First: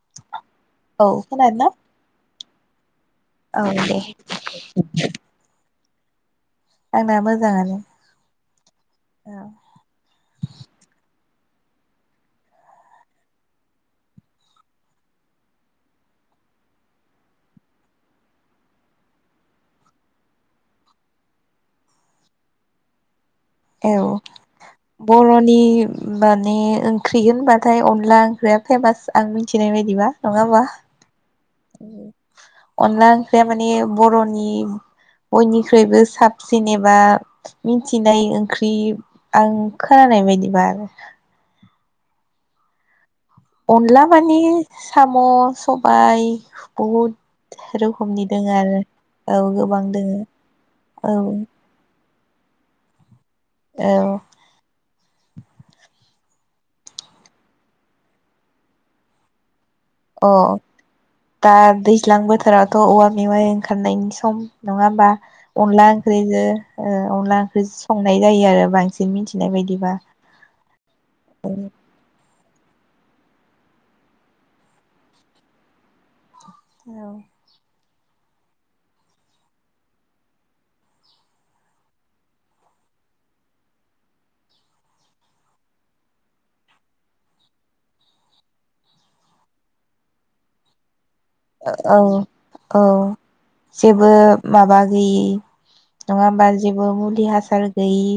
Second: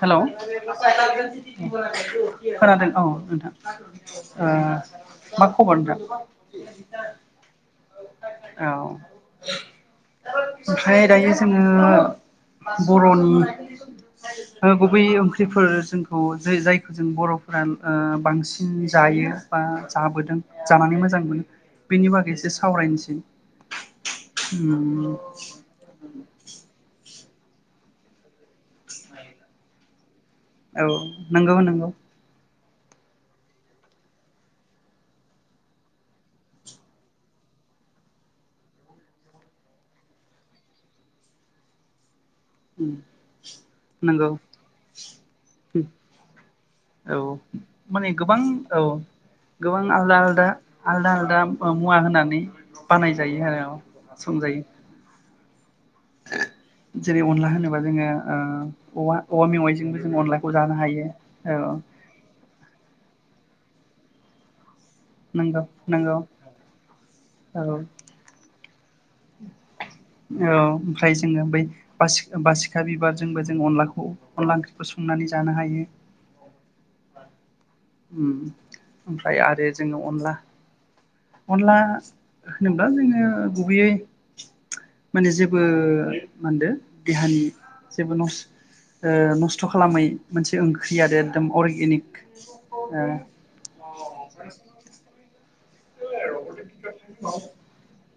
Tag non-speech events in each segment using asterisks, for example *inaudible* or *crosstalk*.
Hello. औ खोनादोंना खोनादों औ। नोंथां औ दे ओ मा खबर नोंथां? आंना मोजाङानो औ औ ओमफ्राय दायो जोङो बर'नि गुबै ओंख्रिफोर जोंखौ जे जायखौ जों बर'फोरा बांसिन जायो बा जाबोदों। जानानै मोजां मोनो बेनि बागै एसे सावरायनोसै। औ उम बर'नि माने ओंख्रि होनबाथाय अनला ओंख्रिया फेमास आं मिथिनाय बायदिबा। नङाबा औ नंगौ नंगौ। अनला ओंख्रिया माने बर'नि बयनिख्रुइबो साबसिन एबा मिथिनाय ओंख्रि आं खोनानाय बायदिबा। उम। अनला नंगौ माने उम साम' सबाय औ बहुद माने रोखोमनि गोबां दङ औ आरो औ गोबां दङ औ‌। बानाय जायो आरो संजायो‌। जेरै अनला होनोबा जोङो औ औवा मेवाइजों अ दा दैज्लां बोथोरावथ' औवा मेवाइ ओंखारनायनि सम। नङा होमबा नंगौ अनला नंगौ ओंख्रिजो अनला औ ओंख्रिजो संनाय जायो आरो बां *unintelligible* औ ओमफ्राय जोङो बै बासि बासिखा बिबार जोंबो जों अनलाखौ अनला ओंख्रिखौ संनानै जानो हायो। औ। ओम ओमफ्राय आरो जोङो अनला अनला होनोब्ला जोङो गुबैयै माने जेबो मा होनदो देहानि जेबो नस्थ नस्थ' खालामै मोनसे ओंख्रि आरो। एकदम औ अर्गेनिक। औ ओ जेबो माबा गैयि। *inaudible* नङा होमबा जेबो मुलि हासार गैयि।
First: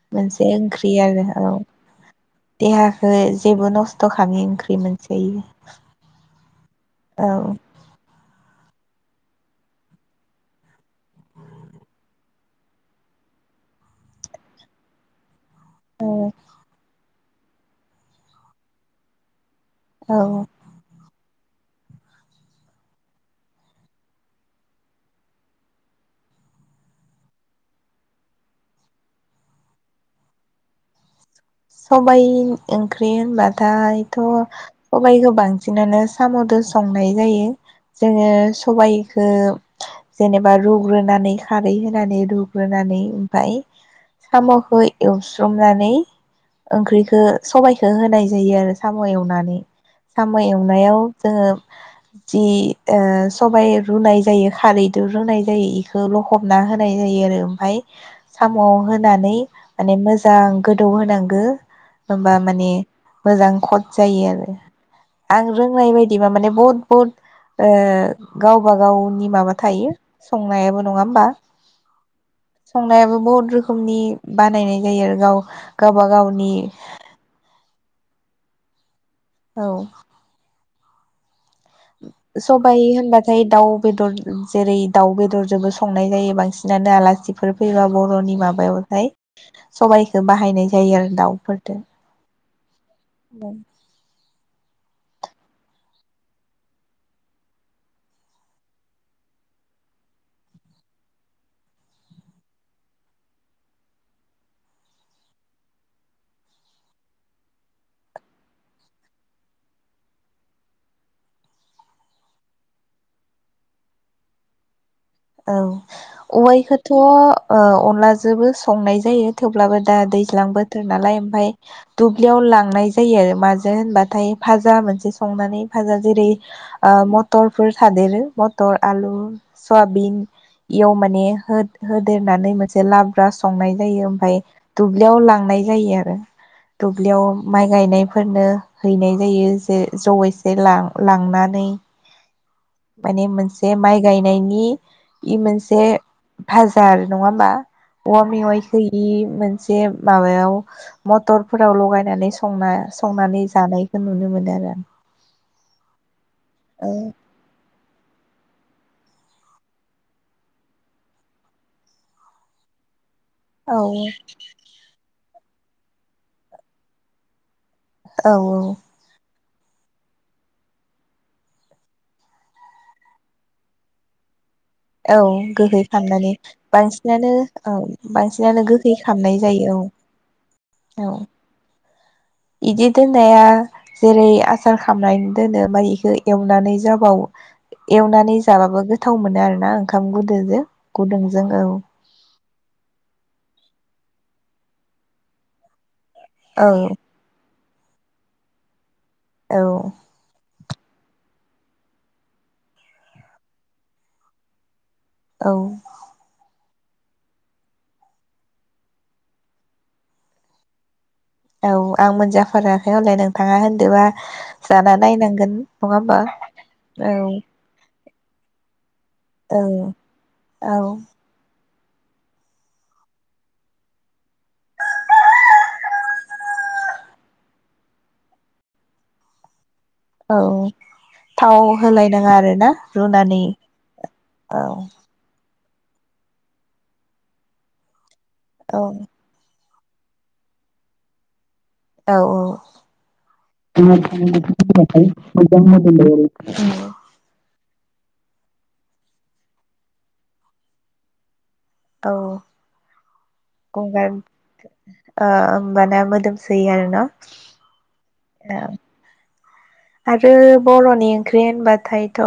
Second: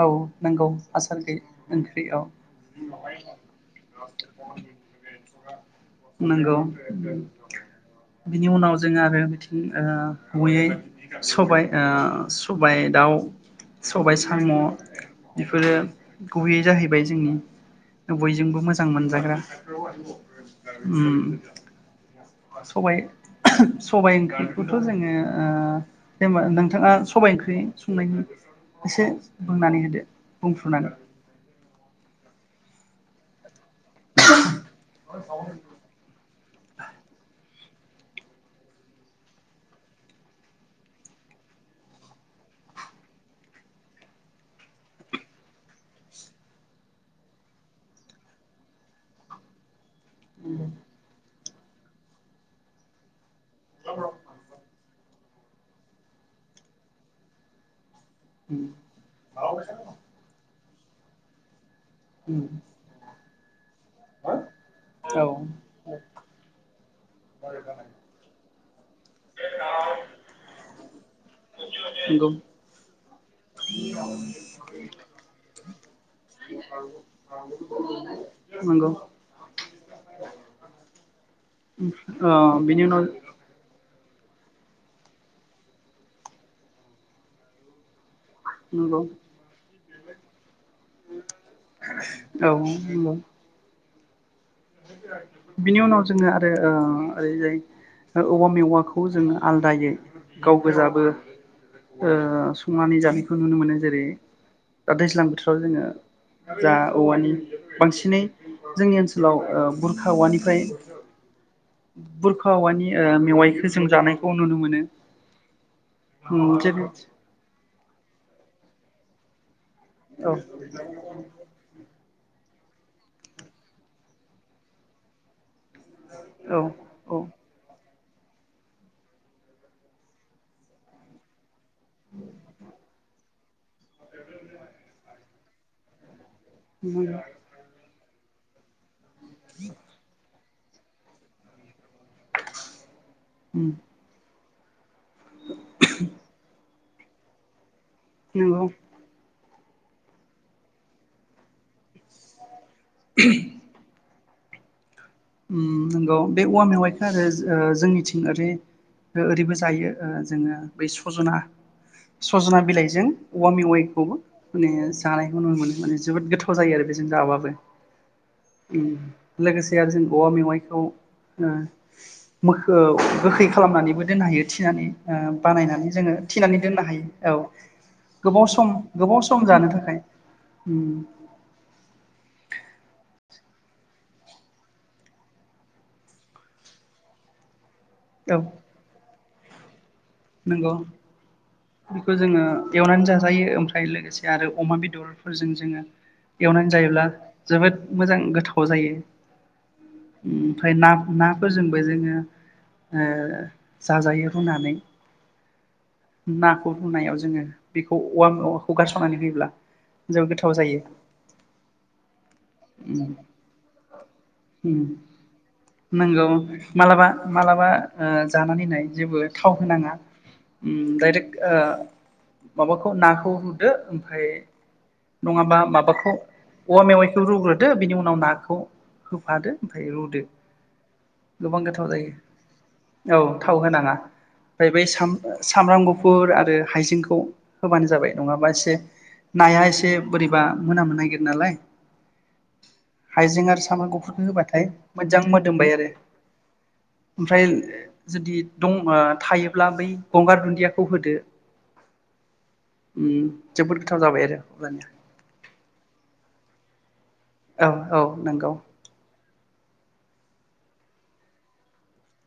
औ मोनसे नंगौ ओंख्रि हासार आरो गैयै औ ओंख्रि औ देहाखौ जेबो नस्थ' खालामै ओंख्रि मोनसे इयो। औ बिनि उनाव जोंहा आरो बिथिं ओ गयै बिदिनो सबाय दाउ सबाय साम'। साम' बेफोरो औ गुबैयै जाहैबाय जोंनि बयजोंबो मोजां मोनजाग्रा। औ उम सबाय सबाय ओंख्रिखौथ' जोङो ओ जेनबा नोंथाङा सबाय ओंख्रि संनायखौ एसे बुंनानै होदो बुंफ्रुनानै। सबाय ओंख्रि होनबाथा थाय थ' सबाइखौ बांसिनानो साम'दो संनाय जायो। जोङो सबाइखो जेनेबा रुग्रोनानै खारै होनानै रुग्रोनानै ओमफ्राय साम'खौ एवस्रोमनानै ओंख्रिखो सबाइखो होनाय जायो आरो साम' एवनानै साम' एवनायाव जोङो जि सबाइ रुनाय जायो खारैदो रुनाय जायो बेखौ लखबना होनाय जायो आरो ओमफ्राय साम'आव होना होननानै माने मोजां गोदौ होनांगो। होनबा माने मोजां कथ जायो आरो औ आं रोंनाय बायदिबा माने बहुद बहुद ओ गावबा गावनि माबा थायो संनायाबो नङा होमबा। नंगौ। संनायाबो बहुद रोखनि बानायनाय जायो आरो गाव गाबा गाव। नि नंगौ औ। अ *inaudible* बिनि सबाय उनाव होनबाथाय दाउ बेदर जेरै दाउ बेदरजोंबो संनाय जायो बांसिनानो आलासिफोर फैयोबा बर'नि माब्लाबा। नंगौ यथाय *unintelligible* सबाइखौ बाहायनाय जायो आरो दाउ बेदरफोरजों। औ। बिनि उनाव जोङो आरो ओरैजाय औवा मेवाखौ जोङो आलदायै गाव गोजाबो ओ संनानै जानायखौ नुनो मोनो जेरै दा दैज्लां बोथोराव जोङो जा औवानि बांसिनै जोंनि ओनसोलाव ओ बुरखा औवानिफ्राय बुरखा औवानि मेवाइखौ जों जानायखौ नुनो मोनो। औ उम औवाइथ जेरै अनलाजों- जोंबो संनाय जायो थेवब्लाबो दा औ दैज्लां बोथोर नालाय ओमफ्राय दुब्लियाव लांनाय जायो आरो माजों होनबाथाय भाहाजा मोनसे संनानै हेफाजाबाव जेरै औ औ मथरफोर थादेरो मटर आलु सवाबिन। बि बियाव माने हो *unintelligible* होदेरनानै मोनसे लाब्रा संनाय जायो ओमफ्राय दुब्लियाव लांनाय जायो। जायो आरो नंगौ दुब्लियाव माइ गायनायफोरनो हैनाय जायो जे जयै जेला लांनानै। माने उम मोनसे माइ गायनायनि नि इ मोनसे भा आरो नङा होमबा औवा मेवाइ नंगौ सोयि से माबायाव मथरफोराव लाय नानै संना संनानै जानायखौ नुनो मोनो। या उम नंगौ बे औवा मेवाइखौ आरो ओ जोंनिथिं ओरै ओरैबो जायो जोङो बै सजना सजना बिलाइजों औवा औ मेवाइखौबो ओरैनो जानाय नुनो मोनो माने जोबोद गोथाव जायो आरो बेजों जाबाबो औ औ। उम लोगोसे आरो औवा मेवाइखौ ओ मोखो गोखै खालामनानैबो दोननो हायो थिनानै औ ओ गोखै बानायनानै जोङो खालामनानै थिनानै दोननो हायो बांसिनानो औ गोबाव बांसिनानो सम गोखै गोबाव खालामनाय सम जानो जायो औ थाखाय। बिदि दोननाया जेरै आसार खामनानै दोनो ओमफाय इखौ एवनानै जाबावो एवनानै औ जालाबो गोथो गोथाव मोनो आरोना आं। ओंखाम गुदोजों नंगौ गुदुंजों औ बेखौ जोङो एवनानै जाजायो ओमफ्राय लोगोसे आरो अमा बेदरफोरजों जोङो एवनानै जायोब्ला औ जोबोद मोजां गोथाव जायो। औ उम ओमफाय ना-नाफोरजोंबो जोङो ओ जाजायो रुनानै। औ खौ रुनायाव जोङो बेखौ औवा मेवाखौ गारसननानै होयोब्ला जोबोद गोथाव जायो। औ आं मोनजाफाराखै उम हले नोंथाङा होनदोबा उम जाना नायनांगोन नङा होमबा नंगौ मालाबा औ। मालाबा ओ जानानै नाय जेबो थाव औ होनाङा औ उम दायरेक ओ माबाखौ नाखौ रुदो ओमफ्राय नङाबा माबाखौ औवा मेवाइखौ रुग्रोदो बेनि उनाव नाखौ होफादो। ओमफ्राय रुदो औ गोबां थाव गोथाव जायो होलायनाङा आरो ना औ रुनानै थाव होनाङा औ ओमफ्राय बै साम साम सामब्राम गुफुर आरो हाइजेंखौ होबानो जाबाय। नङाबा इसे औ नाया एसे से बोरैबा मोनामनो नागिरो नालाय औ हाइजें आरो औ सामब्राम गुफुरखौ होबाथाय *unintelligible* मोदोमबाय मोजां आरो मोदोमबाय ओमफ्राय आरो। जुदि दं ओ थायो ब्ला बै गंगार दुन्दियाखौ होदो औ जोबोद गोथाव गंगार जाबाय आरो अब्लानिया ओ ओमबाना मोदोमसै आरो ना औ औ नोंगौ। आरो बर'नि ओंख्रि होनबाथायथ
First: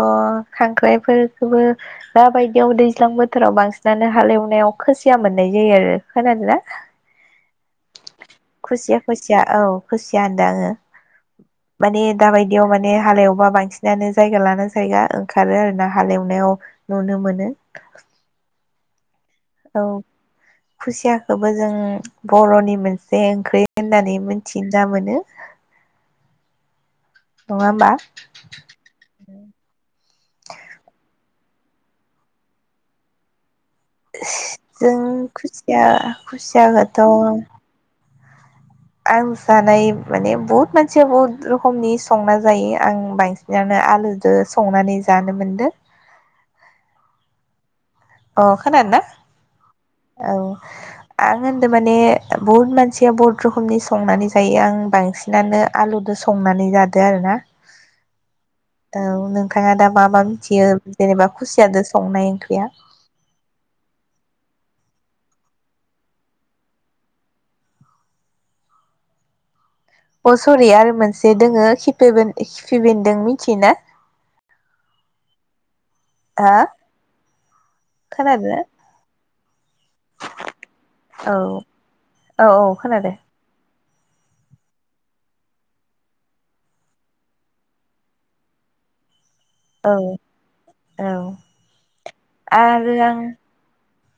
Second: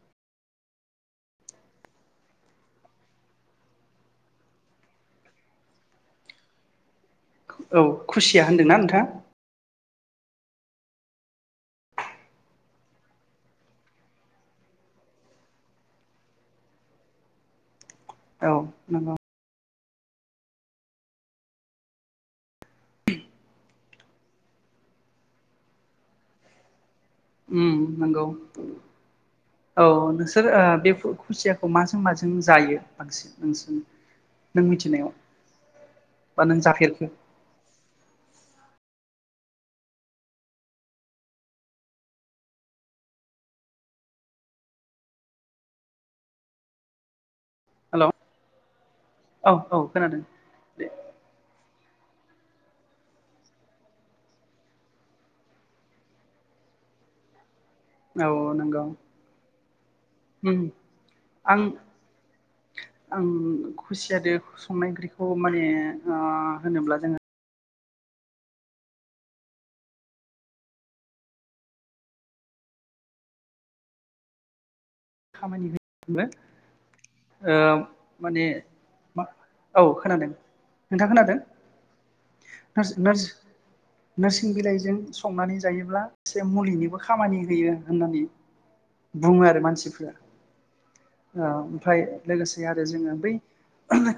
खांख्राइफोरखौबो दाबायदियाव दैज्लां बोथोराव बांसिनानो हालेवनायाव खोसिया मोननाय जायो आरो खोनादोना? औ खुसिया होनदोंना नोंथांआ औ खुसिया होनदो आङो माने दाबायदियाव माने हालेवबा बांसिनानो जायगा लाना जायगा ओंखारो आरो ना हालेवनायाव नुनो मोनो। औ नोंगौ। औ खुसियाखौबो जों बर'नि मोनसे ओंख्रै होननानै मोनथिना मोनो। नङा उम होमबा नोंगौ औ नोंसोर ओ बे खुसियाखौ माजों माजों जायो बांसिन नोंसोरनि जों खुसिया बा नों खुसियखोथ जाफेरखो आं जानाय माने बहुद मानसिया बहुद रखोमनि संना जायो आं बांसिनानो आलुजो संनानै जानो मोनदो। हेल' अ खोनादो ना औ औ खोनादों औ दे आं होनदो माने बहुद मानसिया बहुद रखोमनि संनानै जायो आं बांसिनानो आलुदो संनानै जादो आरोना औ नोंगौ थाङा दा मा मा मिथियो जेनेबा आं खुसियादो संनाय ओंख्रिया आं खुसियादो संनाय ओंख्रिखौ माने ओ होनोब्ला जोङो अ सरि आरो मोनसे दोङो खिपिबेन खिफिबेनदों मिथियो ना खामानि *unintelligible* ओ माने खोनादों *unintelligible* औ खोनादों नोंथाङा खोनादों औ औ औ ना खोनादों नार्स नोरसिं बिलाइजों संनानै जायोब्ला इसे मुलिनिबो खामानि होयो होननानै बुङो आरो मानसि ओ औ औ ओमफ्राय लोगोसे आरो जोङो बै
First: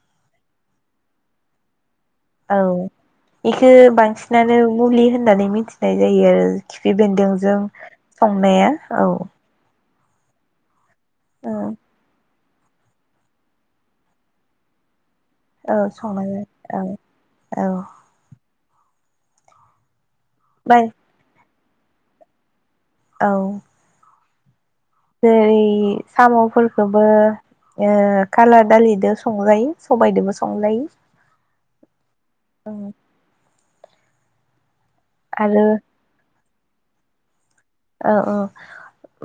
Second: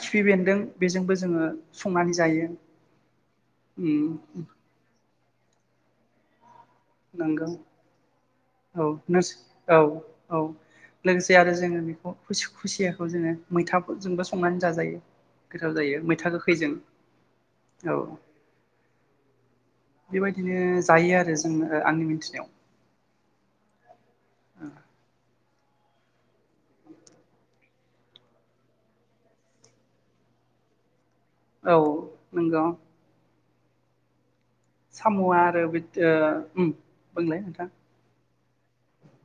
खिफि बेन्दों बेजोंबो जोङो संनानै जायो औ बेखो उम बांसिनानो मुलि होन होननानै मिथिनाय जायो आरो खिफि नंगौ बेन्दोंजों संनाया औ नोरसिं औ औ लोगोसे आरो औ जोङो बेखौ खु खुसियाखौ जोङो मैथाफोरजोंबो संनानै जाजायो गोथाव औ जायो मैथा संनाय गोखैजों जायो औ औ बेबायदिनो बाय जायो आरो जो ओ आंनि मिथिनायाव औ उम ओेरै सामफोरखोबो ओ खाला दालिदो संजायो सबायदोंबो संजायो औ नंगौ सामआ आरो बिद ओ उम बुंलाय नोंथां ओ औ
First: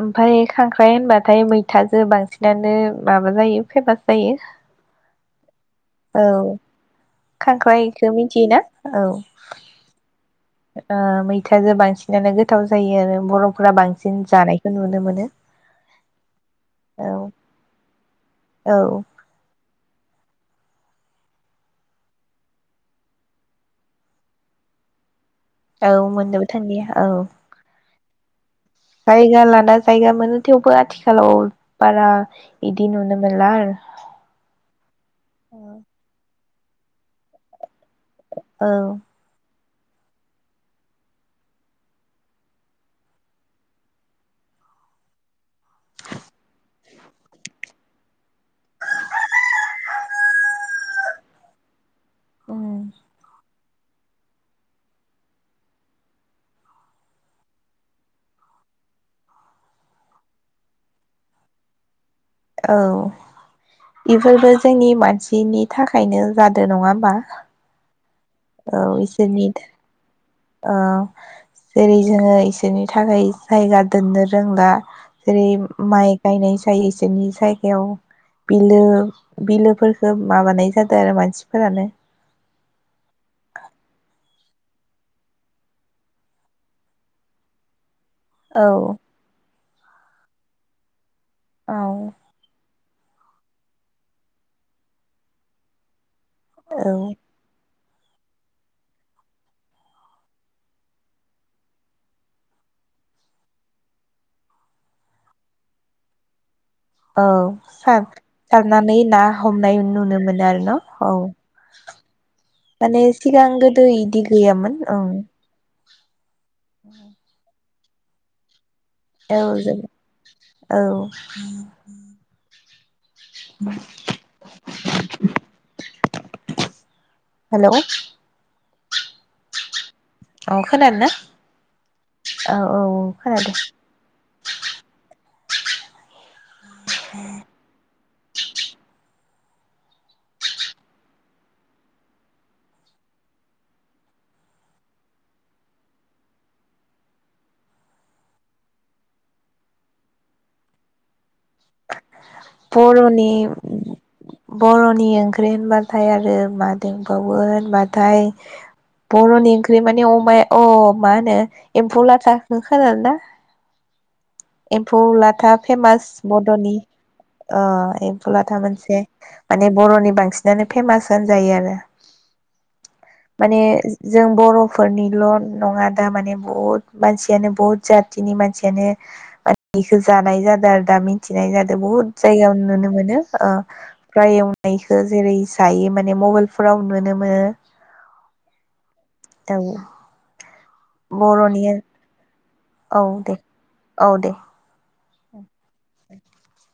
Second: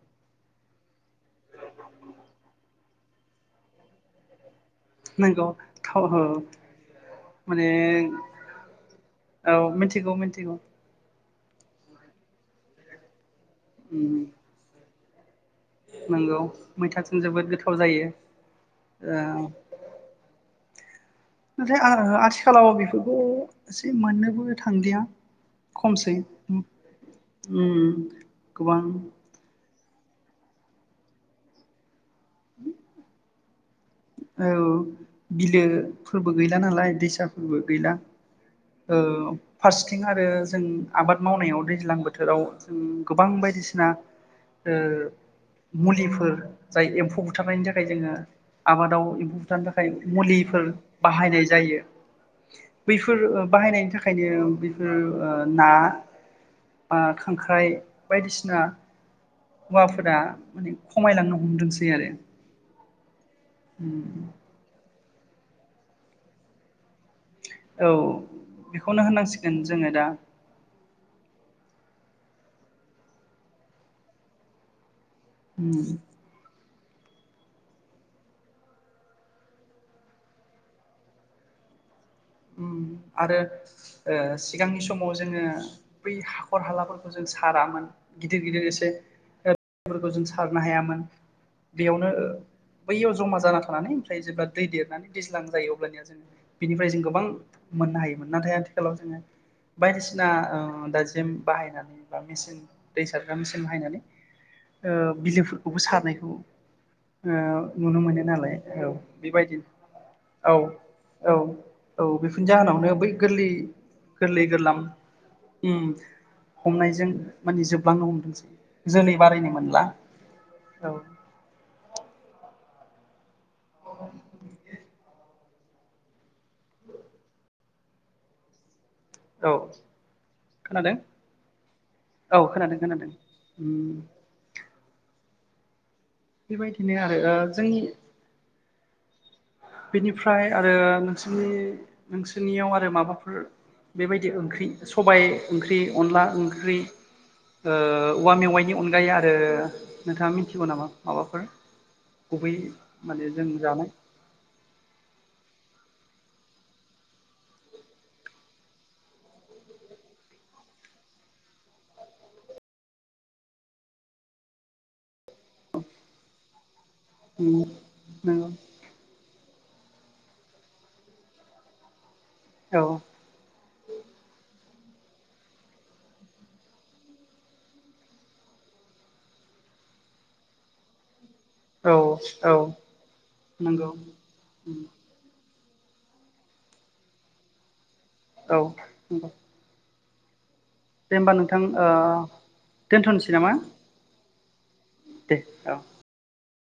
ओमफ्राय खांख्राइ होनबाथाय मैथाजों बांसिनानो माबा जायो फेमास जायो। नंगौ थाव हो खांख्रायखौ मिथियो ना औ औ मिथिगौ मिथिगौ औ। मैथाजों बांसिनानो गोथाव जायो आरो बर' फ्रा उम बांसिन जानायखौ नुनो मोन नो नंगौ मैथाथिम जोबोद गोथाव जायो। औ ओमफ्राय आ-आथिखालाव बेफोरखौ एसे मोननोबो थांलिया औ खमसै मोननोबो थांलिया औ उम गोबां जायगा लाना जा जायगा मोनो थेवबो आथिखालाव बारा इदिनो नुनो मोनला आरो औ बिलोफोरबो गैला नालाय दैसाफोरबो गैला। औ फार्स्टथिं आरो जों आबाद मावनायाव दैज्लां बोथोराव जों गोबां बायदिसिना ओ मुलिफोर जाय एम्फौ बुथारनायनि थाखाय जोङो आबादाव एम्फौ बुथारनो थाखाय मुलिफोर बाहायनाय जायो। बैफोर ओ बाहायनायनि थाखायनो बेफोर ओ ना बा खांख्राइ बायदिसिना हौवाफोरा माने खमायलांनो हमदोंसै आरो। औ उम इफोरबो जोंनि मान सिनि थाखायनो जादो नङा होमबा। औ औ बेखौनो इसोरनि होननांसिगोन जोङो दा औ जेरै जोङो इसोरनि थाखाय जायगा दोननो रोंला। जेरै उम माइ गायनाय सु जायो इसोरनि जायगायाव बिलो बिलोफोरखौ माबानाय जादों आरो मानसिफोरानो आरो ओ सिगांनि समाव जोङो बै हाखर हालाफोरखौ जों सारामोन गिदिर औ गिदिर एसे फोरखौ जों सारनो हायामोन। औ बेयावनो बैयाव जमा जाना थानानै ओमफ्राय जेब्ला दै देरनानै दैज्लां जायो अब्लानिया जोङो औ बिनिफ्राय जों गो मोननो हायोमोन नाथाय आथिखालाव जोङो बायदिसिना ओ दाजेम बाहायनानै बा मेचन दै सारग्रा मेसिन बाहायनानै ओ बिलोफोरखौबो सारनायखौ औ ओ नुनो मोनो नालाय औ सार-सारनानै ना बेबायदिनो हमनाय नुनो मोनो औ आरो न औ। औ बेफोरनि जाहोनावनो माने बै सिगां गोरलै गोदो इदि गोरलै गैयामोन गोरलाम ओं ओम हमनायजों माने जोब। बांनो हमदोंसै। जोलै बारायनो औ मोनला *unintelligible* औ। *inaudible* हेलौ। औ औ खोनादों ना औ खोनादों खोनादों उम। बेबायदिनो आरो ओ जोंनि। बेनिफ्राय आरो नोंसोरनि नोंसोरनियाव आरो माबाफोर बेबायदि ओंख्रि सबाय ओंख्रि अनला ओंख्रि ओ औवा मेवाइनि अनगायै आरो नोंथाङा मिथिगौ नामा माबाफोर। गुबैयै माने बर'नि जों जानाय। बर'नि ओंख्रि होनबाथाय आरो मा दोंबावो होनबाथाय बर'नि ओंख्रि माने अमाया अह मा होनो एम्फौ लाथाखो खोनादोना। एम्फौ लाथा फेमास बड'नि। अह एम्फौ नंगौ लाथा मोनसे। माने बर'नि बांसिनानो फेमास होनजायो आरो। औ माने जों बर' फोरनिल नङा दा माने बहुत मानसियानो बहुत जातिनि मानसियानो। बेखो जानाय जादो आरो दामि। थिनाय जादों औ बुहुत औ जायगायाव नुनो मोनो ओ नंगौ फ्राय एवनायखो जेरै दायो माने मबाइलफोराव नुनो मोनो। औ नंगौ दाउ। दे होमबा नोंथां ओ औ दोनथनोसै दे नामा? औ दे। दे औ। *inaudible*